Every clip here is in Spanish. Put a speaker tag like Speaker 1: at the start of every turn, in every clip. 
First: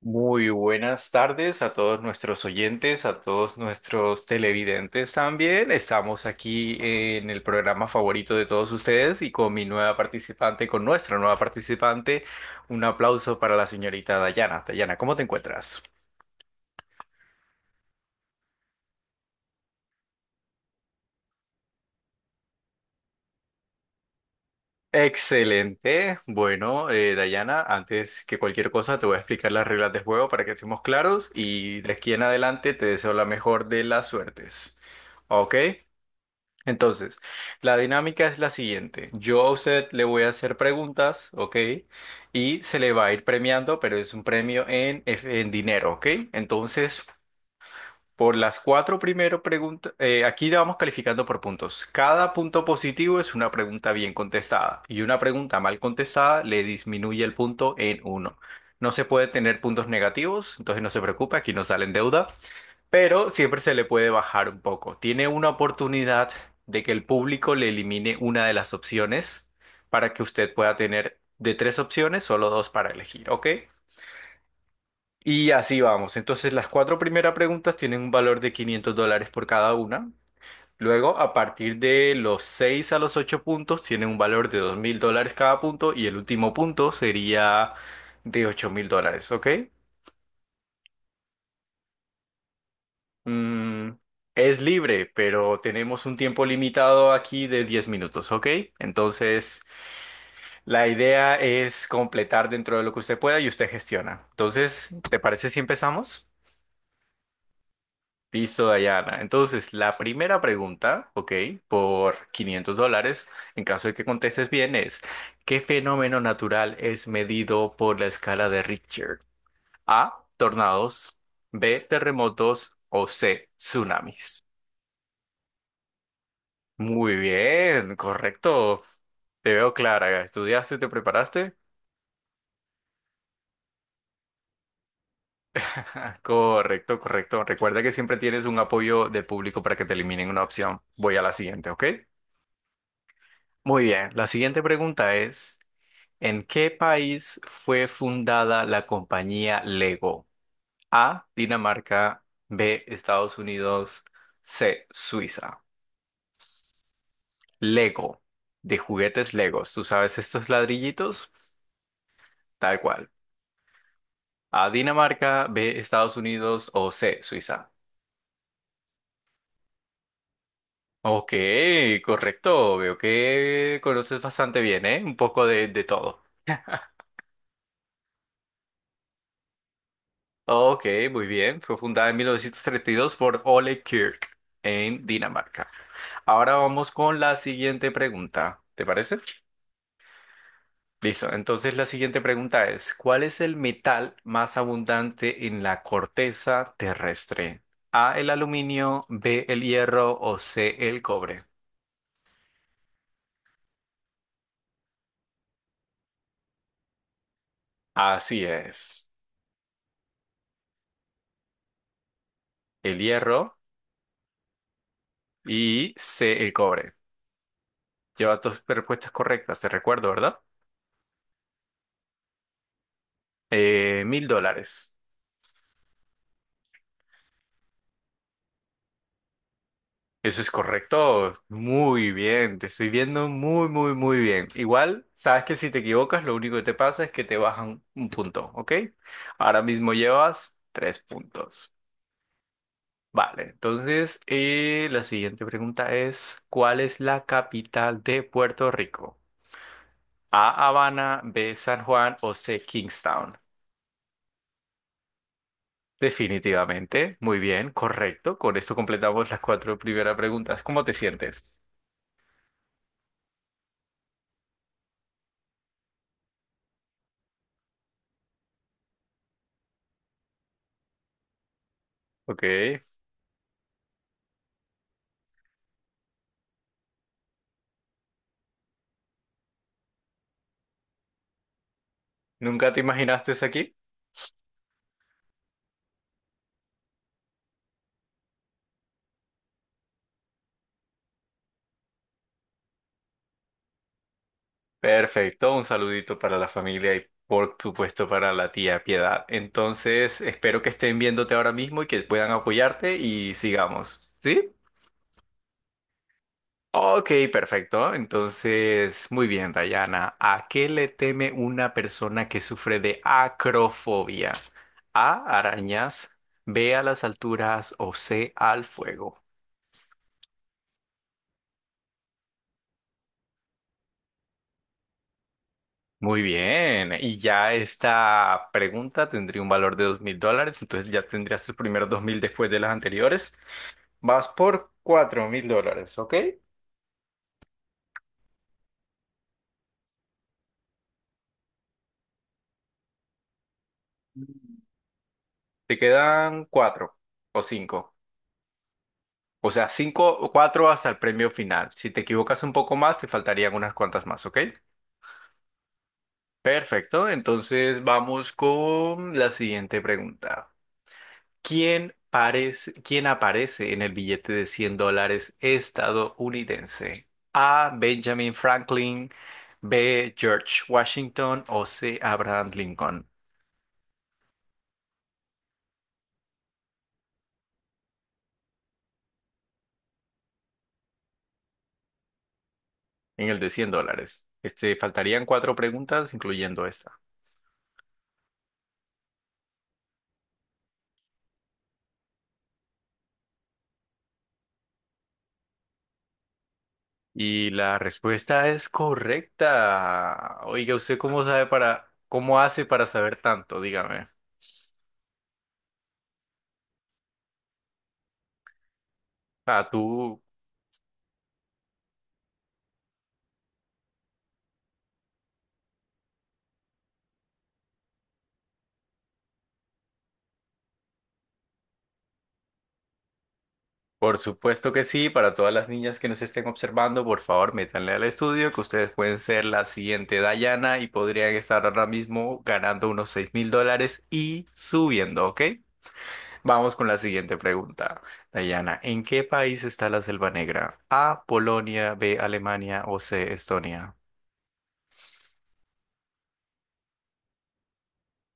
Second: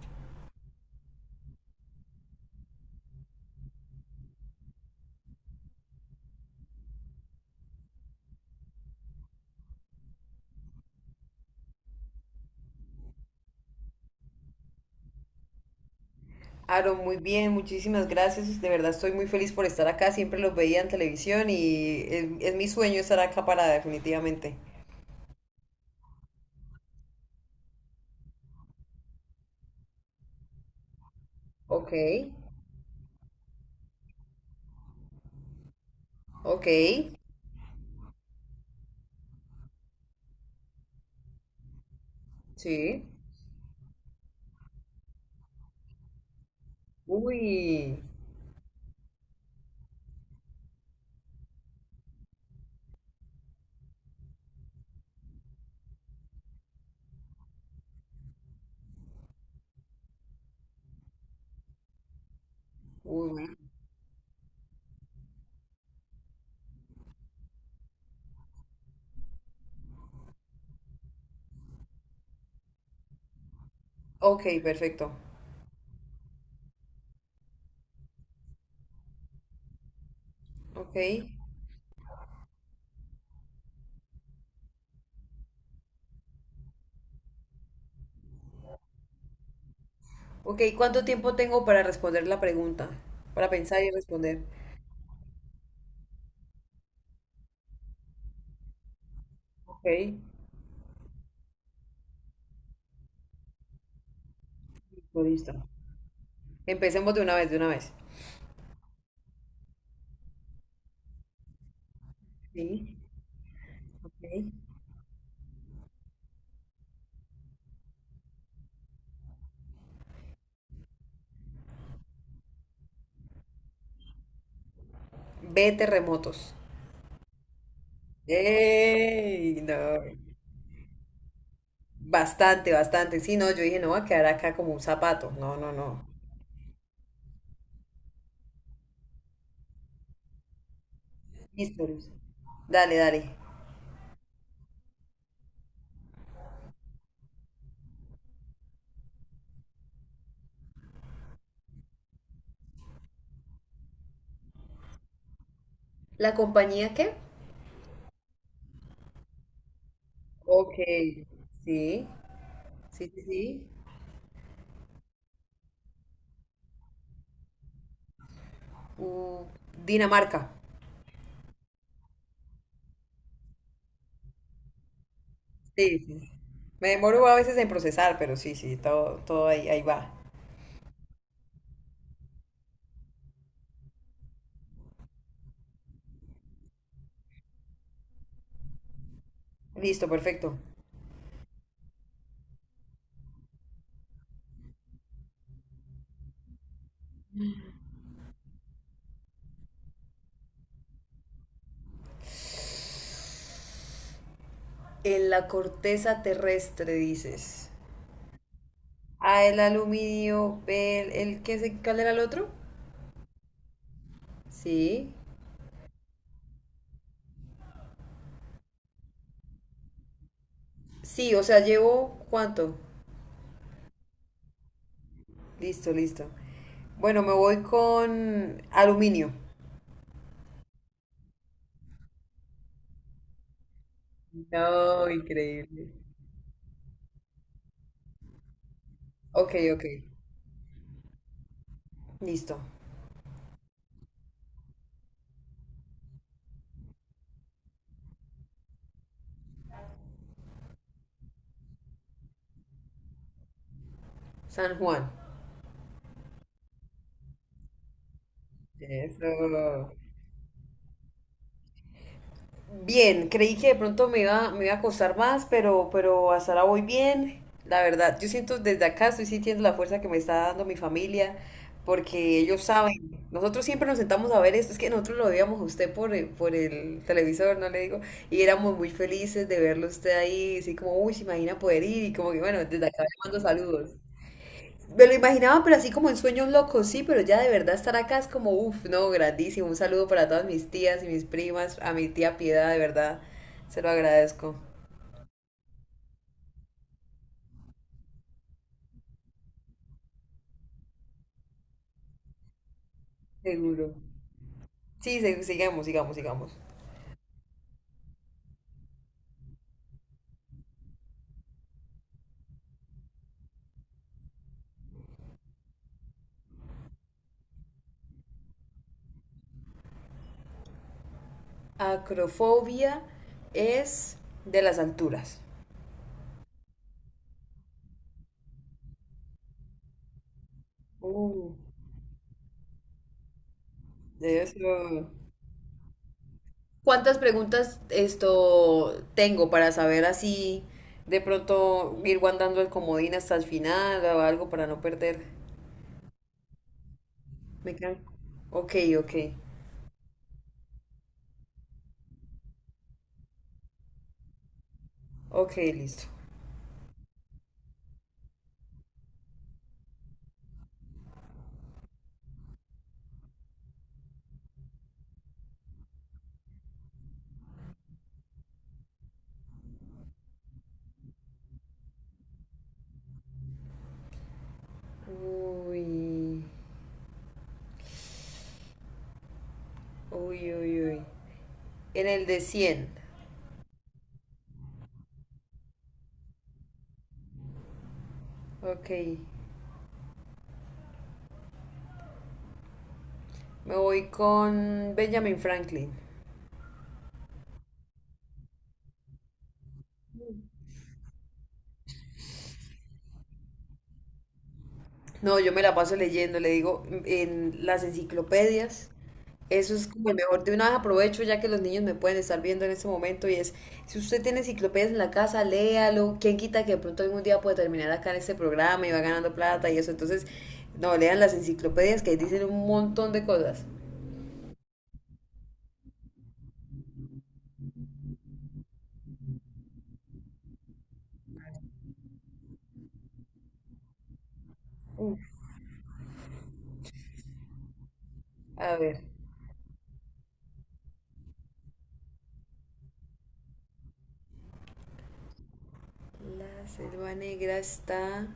Speaker 1: Muy buenas tardes a todos nuestros oyentes, a todos nuestros televidentes también. Estamos aquí en el programa favorito de todos ustedes y con mi nueva participante, con nuestra nueva participante, un aplauso para la señorita Dayana. Dayana, ¿cómo te encuentras?
Speaker 2: Aaron, muy bien, muchísimas gracias. De verdad estoy muy feliz por estar acá. Siempre los veía en televisión y es mi sueño estar acá para definitivamente.
Speaker 1: Excelente. Bueno, Dayana, antes que cualquier cosa te voy a explicar las reglas del juego para que estemos claros y de
Speaker 2: Ok,
Speaker 1: aquí en adelante te deseo la mejor de las suertes. ¿Ok?
Speaker 2: ok,
Speaker 1: Entonces, la dinámica es la siguiente. Yo a usted le voy a hacer preguntas, ¿ok? Y se le
Speaker 2: sí.
Speaker 1: va a ir premiando, pero es un premio en dinero, ¿ok? Entonces,
Speaker 2: Uy,
Speaker 1: por las cuatro primero preguntas, aquí la vamos calificando por puntos. Cada punto positivo es una pregunta bien contestada y una pregunta mal contestada le disminuye el punto en uno. No se puede tener puntos negativos, entonces no se preocupe, aquí no sale en deuda pero
Speaker 2: uy.
Speaker 1: siempre se le puede bajar un poco. Tiene una oportunidad de que el público le elimine una de las opciones para que usted pueda tener de tres opciones, solo dos para elegir, ¿ok?
Speaker 2: Ok, perfecto.
Speaker 1: Y así vamos. Entonces las cuatro primeras preguntas tienen un valor de 500 dólares por cada una.
Speaker 2: Ok,
Speaker 1: Luego, a partir de los 6 a los 8 puntos, tienen un valor de 2000 dólares cada punto y el último punto sería de 8000 dólares, ¿ok?
Speaker 2: ok. ¿Cuánto tiempo tengo para responder la pregunta? Para pensar y
Speaker 1: Mm,
Speaker 2: responder.
Speaker 1: es libre, pero tenemos un tiempo limitado aquí de 10 minutos, ¿ok? Entonces,
Speaker 2: Ok,
Speaker 1: la idea es completar dentro de lo que usted pueda y usted gestiona. Entonces, ¿te
Speaker 2: listo,
Speaker 1: parece
Speaker 2: listo.
Speaker 1: si empezamos?
Speaker 2: Empecemos de una vez, de una vez.
Speaker 1: Listo, Dayana. Entonces, la primera pregunta, ¿ok? Por quinientos
Speaker 2: Sí,
Speaker 1: dólares, en caso de que
Speaker 2: ok.
Speaker 1: contestes bien, es, ¿qué fenómeno natural es medido por la escala de Richter? A, tornados, B, terremotos o C, tsunamis.
Speaker 2: Ve terremotos.
Speaker 1: Muy bien, correcto. Te
Speaker 2: ¡Ey!
Speaker 1: veo
Speaker 2: No.
Speaker 1: clara. ¿Estudiaste, te preparaste?
Speaker 2: Bastante, bastante. Sí, no, yo dije, no va a quedar acá como un zapato. No, no, no.
Speaker 1: Correcto, correcto. Recuerda que siempre tienes un apoyo del público para que te eliminen una opción. Voy a la siguiente, ¿ok?
Speaker 2: Listo, Luz. Dale, dale.
Speaker 1: Muy bien. La siguiente pregunta es, ¿en qué país fue fundada la compañía Lego? A, Dinamarca, B, Estados Unidos, C, Suiza.
Speaker 2: ¿La compañía qué?
Speaker 1: Lego, de juguetes Legos. ¿Tú sabes estos
Speaker 2: Ok.
Speaker 1: ladrillitos?
Speaker 2: Sí,
Speaker 1: Tal cual.
Speaker 2: sí, sí, sí.
Speaker 1: A Dinamarca, B, Estados Unidos o C, Suiza.
Speaker 2: Uh, Dinamarca.
Speaker 1: Ok, correcto. Veo que conoces bastante bien, ¿eh? Un poco de
Speaker 2: Sí,
Speaker 1: todo.
Speaker 2: sí. Me demoro a veces en procesar, pero sí, sí, todo, todo ahí, ahí va.
Speaker 1: Ok, muy bien. Fue fundada en 1932 por Ole Kirk en Dinamarca. Ahora vamos con la siguiente pregunta. ¿Te parece?
Speaker 2: Listo, perfecto.
Speaker 1: Listo. Entonces la siguiente pregunta es, ¿cuál es el metal más abundante en la corteza terrestre? A, el aluminio, B, el hierro o C, el cobre.
Speaker 2: En la corteza terrestre, dices.
Speaker 1: Así es.
Speaker 2: A, el aluminio, B, el que se, ¿cuál era el otro?
Speaker 1: El hierro
Speaker 2: Sí.
Speaker 1: y C, el cobre. Lleva dos respuestas correctas, te recuerdo, ¿verdad?
Speaker 2: Sí, o sea, llevo, ¿cuánto?
Speaker 1: Mil dólares.
Speaker 2: Listo, listo. Bueno, me voy con aluminio.
Speaker 1: Eso es correcto. Muy bien, te estoy viendo muy, muy, muy bien. Igual,
Speaker 2: No,
Speaker 1: sabes que si te
Speaker 2: increíble.
Speaker 1: equivocas, lo único que te pasa es que te bajan un punto, ¿ok?
Speaker 2: Ok,
Speaker 1: Ahora
Speaker 2: ok.
Speaker 1: mismo llevas tres puntos.
Speaker 2: Listo.
Speaker 1: Vale, entonces la siguiente pregunta es, ¿cuál es la capital de Puerto Rico? A, Habana, B, San Juan o C, Kingstown.
Speaker 2: San Juan.
Speaker 1: Definitivamente, muy bien, correcto. Con esto
Speaker 2: Eso.
Speaker 1: completamos las cuatro primeras preguntas. ¿Cómo te sientes?
Speaker 2: Bien, creí que de pronto me iba a costar más, pero hasta ahora voy bien. La verdad, yo siento desde acá, estoy sintiendo la fuerza que me está dando mi familia, porque
Speaker 1: Ok,
Speaker 2: ellos saben. Nosotros siempre nos sentamos a ver esto, es que nosotros lo veíamos a usted por, por el televisor, no le digo, y éramos muy felices de verlo a usted ahí, así como, uy, se imagina poder ir, y como que bueno,
Speaker 1: ¿nunca te
Speaker 2: desde acá le
Speaker 1: imaginaste
Speaker 2: mando
Speaker 1: aquí?
Speaker 2: saludos. Me lo imaginaba, pero así como en sueños locos, sí, pero ya de verdad estar acá es como, uff, no, grandísimo. Un saludo para todas mis tías y mis primas, a mi tía Piedad, de verdad, se lo agradezco.
Speaker 1: Perfecto, un saludito para la familia y por supuesto para la tía Piedad. Entonces, espero que estén viéndote ahora mismo y que puedan apoyarte y
Speaker 2: Seguro.
Speaker 1: sigamos. ¿Sí?
Speaker 2: Sí, sigamos, sigamos, sigamos.
Speaker 1: Ok, perfecto. Entonces, muy bien, Dayana. ¿A qué le teme una persona que sufre de acrofobia? A, arañas, B, a las alturas o C, al fuego.
Speaker 2: Acrofobia es de las alturas.
Speaker 1: Muy bien. Y ya esta pregunta tendría un valor de dos mil dólares. Entonces ya tendrías
Speaker 2: Uh,
Speaker 1: tus primeros 2000 después de las anteriores. Vas
Speaker 2: debe
Speaker 1: por 4000 dólares, ¿ok?
Speaker 2: ¿Cuántas preguntas esto tengo para saber así de pronto ir guardando el comodín hasta el final o algo para no perder?
Speaker 1: Te quedan cuatro o
Speaker 2: Me
Speaker 1: cinco.
Speaker 2: quedan. Ok, ok.
Speaker 1: O sea, cinco o cuatro hasta el premio final. Si te equivocas un poco más, te faltarían unas cuantas más, ¿ok?
Speaker 2: Ok, listo.
Speaker 1: Perfecto. Entonces vamos con la siguiente pregunta. ¿Quién aparece en el billete de 100 dólares estadounidense? A, Benjamin Franklin. B, George Washington o C, Abraham Lincoln.
Speaker 2: Uy, uy, uy, uy. En el de cien.
Speaker 1: En el de 100 dólares. Este, faltarían cuatro preguntas, incluyendo esta.
Speaker 2: Ok. Me voy con Benjamin Franklin.
Speaker 1: Y la respuesta es correcta. Oiga, ¿usted cómo sabe para, cómo hace para saber tanto? Dígame.
Speaker 2: No, yo me la paso leyendo, le digo, en las enciclopedias.
Speaker 1: Ah,
Speaker 2: Eso es como el
Speaker 1: tú,
Speaker 2: mejor. De una vez aprovecho ya que los niños me pueden estar viendo en este momento y es, si usted tiene enciclopedias en la casa, léalo. ¿Quién quita que de pronto algún día puede terminar acá en este programa y va ganando plata y eso? Entonces, no, lean las enciclopedias que dicen un montón de cosas.
Speaker 1: por supuesto que sí. Para todas las niñas que nos estén observando, por favor, métanle al estudio que ustedes pueden ser la siguiente Dayana y podrían estar ahora mismo ganando unos 6000 dólares y subiendo, ¿ok? Vamos con la siguiente pregunta.
Speaker 2: A
Speaker 1: Dayana,
Speaker 2: ver.
Speaker 1: ¿en qué país está la Selva Negra? A, Polonia, B, Alemania o C, Estonia.
Speaker 2: La selva negra está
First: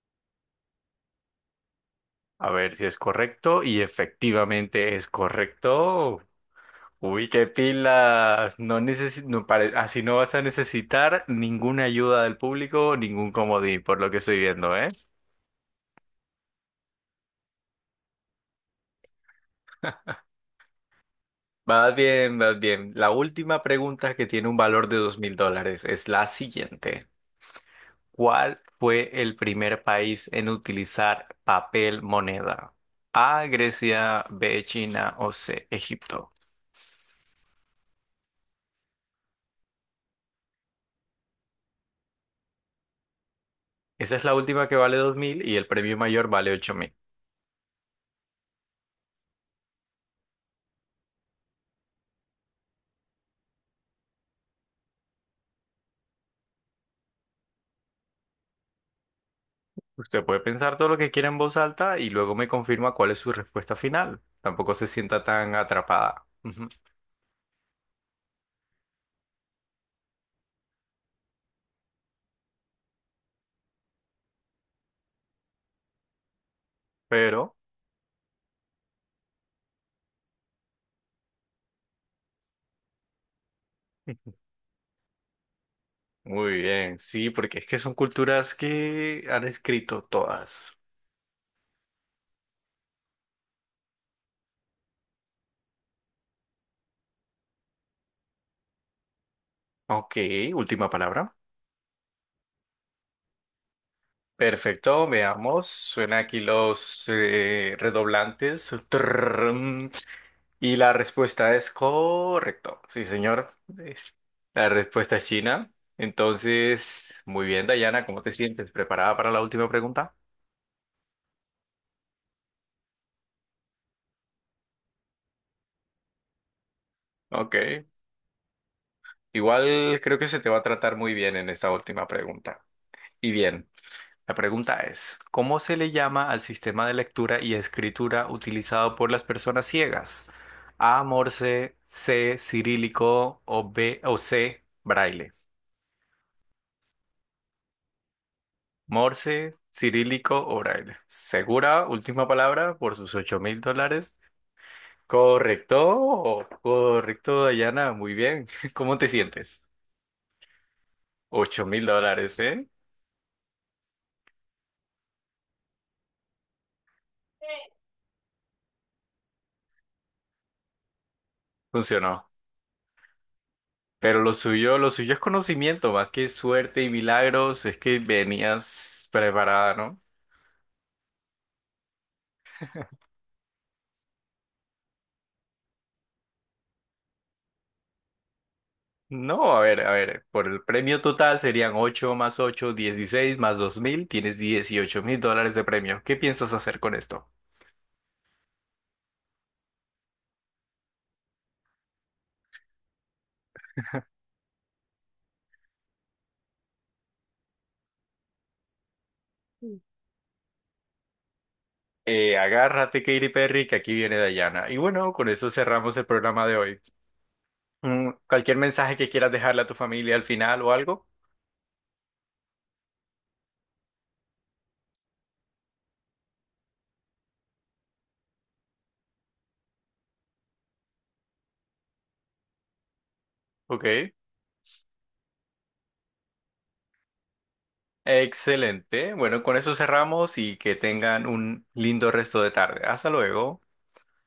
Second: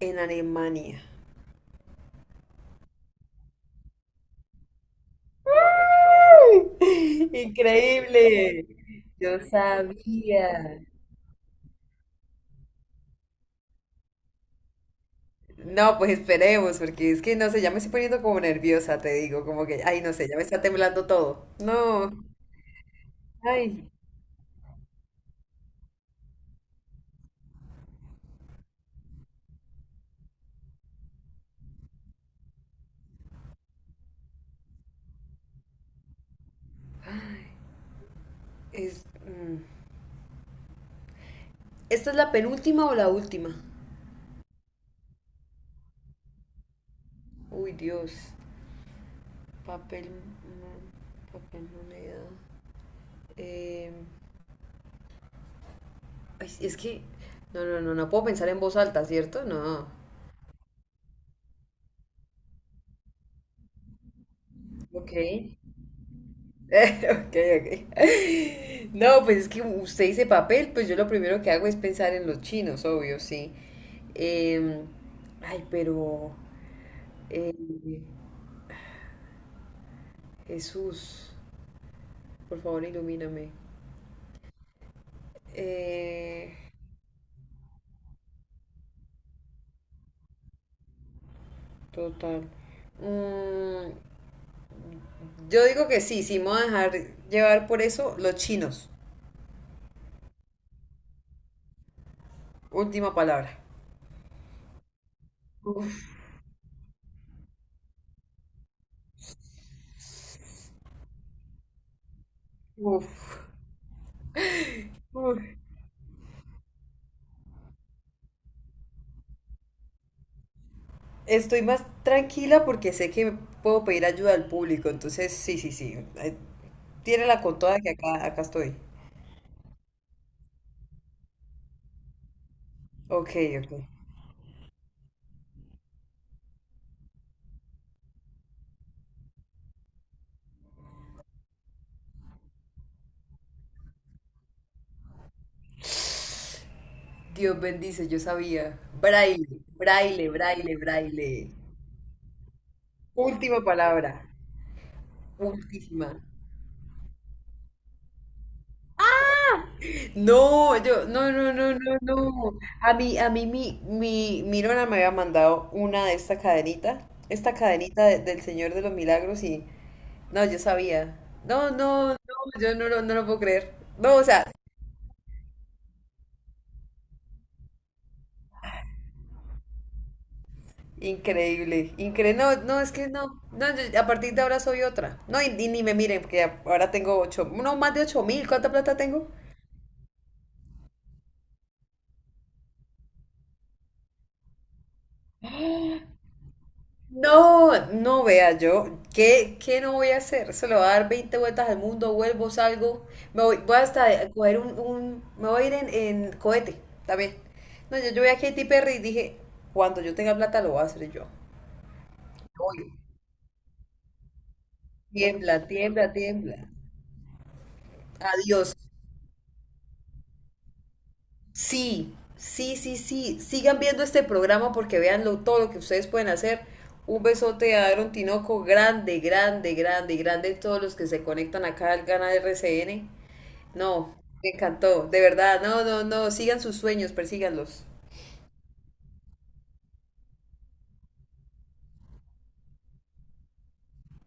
Speaker 2: en Alemania.
Speaker 1: A ver si es correcto y efectivamente es correcto. Uy, qué pilas.
Speaker 2: Increíble.
Speaker 1: No necesi-
Speaker 2: Yo
Speaker 1: no pare- así no vas a
Speaker 2: sabía.
Speaker 1: necesitar ninguna ayuda del público, ningún comodín, por lo que estoy viendo, ¿eh?
Speaker 2: No, pues esperemos, porque es que no sé, ya me estoy poniendo como nerviosa, te digo, como que, ay, no sé, ya me está temblando todo.
Speaker 1: Vas
Speaker 2: No,
Speaker 1: bien, vas bien. La última
Speaker 2: ay,
Speaker 1: pregunta que tiene un valor de 2000 dólares es la siguiente. ¿Cuál fue el primer país en utilizar papel moneda? A, Grecia, B, China o C, Egipto.
Speaker 2: es, mm. ¿Esta es la penúltima o la última?
Speaker 1: Esa es la última que vale 2000 y el premio mayor vale ocho.
Speaker 2: Uy, Dios, papel, papel, moneda. Eh, ay, no, no, no, no puedo pensar en voz alta, ¿cierto? No.
Speaker 1: Usted puede pensar todo lo que quiera en voz alta y luego me confirma cuál es su respuesta final. Tampoco se
Speaker 2: Ok.
Speaker 1: sienta tan atrapada. Ujú.
Speaker 2: Ok, ok. No, pues es que usted dice papel, pues yo lo primero que hago es pensar en los chinos, obvio, sí. Em, ay, pero eh,
Speaker 1: Pero,
Speaker 2: Jesús, por favor, ilumíname. Eh,
Speaker 1: muy bien, sí, porque es que son culturas que han escrito todas.
Speaker 2: total. Mm, yo digo que sí, sí, me voy a dejar llevar por eso los chinos.
Speaker 1: Ok, última palabra.
Speaker 2: Última palabra.
Speaker 1: Perfecto, veamos.
Speaker 2: Uf,
Speaker 1: Suena aquí los redoblantes. Trrrrrrm. Y la respuesta es correcto. Sí,
Speaker 2: uf,
Speaker 1: señor. Eh, La respuesta es
Speaker 2: uf.
Speaker 1: China. Entonces, muy bien, Dayana, ¿cómo te sientes? ¿Preparada para la última pregunta?
Speaker 2: Estoy más tranquila porque sé que puedo pedir ayuda al público, entonces sí, sí, sí. Tírala
Speaker 1: Ok,
Speaker 2: con toda que acá, acá estoy.
Speaker 1: igual creo que se te va a tratar muy bien en esta última pregunta.
Speaker 2: Ok,
Speaker 1: Y bien,
Speaker 2: ok.
Speaker 1: la pregunta es, ¿cómo se le llama al sistema de lectura y escritura utilizado por las personas ciegas? A, Morse, C, cirílico o B o C, braille.
Speaker 2: Dios bendice, yo sabía. Braille,
Speaker 1: Morse,
Speaker 2: braille,
Speaker 1: cirílico o
Speaker 2: braille,
Speaker 1: braille.
Speaker 2: braille.
Speaker 1: ¿Segura? Última palabra por sus ocho mil
Speaker 2: Última
Speaker 1: dólares.
Speaker 2: palabra. Última.
Speaker 1: Correcto, correcto, Dayana, muy bien. ¿Cómo te sientes?
Speaker 2: No, yo, no, no,
Speaker 1: 8
Speaker 2: no,
Speaker 1: mil
Speaker 2: no,
Speaker 1: dólares,
Speaker 2: no.
Speaker 1: ¿eh?
Speaker 2: A mí, mi nona me había mandado una de esta cadenita del Señor de los Milagros y no, yo sabía. No, no, no,
Speaker 1: Funcionó.
Speaker 2: yo no lo puedo creer. No,
Speaker 1: Pero
Speaker 2: o sea,
Speaker 1: lo suyo es conocimiento, más que suerte y milagros, es que venías preparada, ¿no?
Speaker 2: increíble, increíble. No, no, es que no. No, a partir de ahora soy otra. No, y ni me miren, ahora tengo ocho, no, más de 8000. ¿Cuánta plata tengo?
Speaker 1: No, a ver, por el premio total serían 8 más 8, 16 más 2000. Tienes 18000 dólares de premio. ¿Qué piensas hacer con esto?
Speaker 2: No, no vea yo. ¿Qué no voy a hacer? Se lo voy a dar 20 vueltas al mundo, vuelvo, salgo. Me voy, voy hasta a coger un- Me voy a ir en cohete también. No, yo vi a Katy Perry y dije, cuando yo tenga plata lo voy a hacer yo.
Speaker 1: Eh,
Speaker 2: Voy.
Speaker 1: agárrate, Katy Perry, que aquí viene Dayana. Y bueno, con eso
Speaker 2: Tiembla,
Speaker 1: cerramos el
Speaker 2: tiembla,
Speaker 1: programa de
Speaker 2: tiembla.
Speaker 1: hoy. ¿Cualquier
Speaker 2: Adiós.
Speaker 1: mensaje que quieras dejarle a tu familia al final o algo?
Speaker 2: Sí, sí, sí, sí. Sigan viendo este programa porque vean todo lo que ustedes pueden hacer. Un besote a Aaron Tinoco, grande, grande, grande, grande. Todos los que se conectan acá al Gana RCN.
Speaker 1: Ok.
Speaker 2: No, me encantó, de verdad. No, no, no. Sigan sus sueños, persíganlos.
Speaker 1: Excelente. Bueno, con eso cerramos y que tengan un lindo resto de tarde. Hasta luego.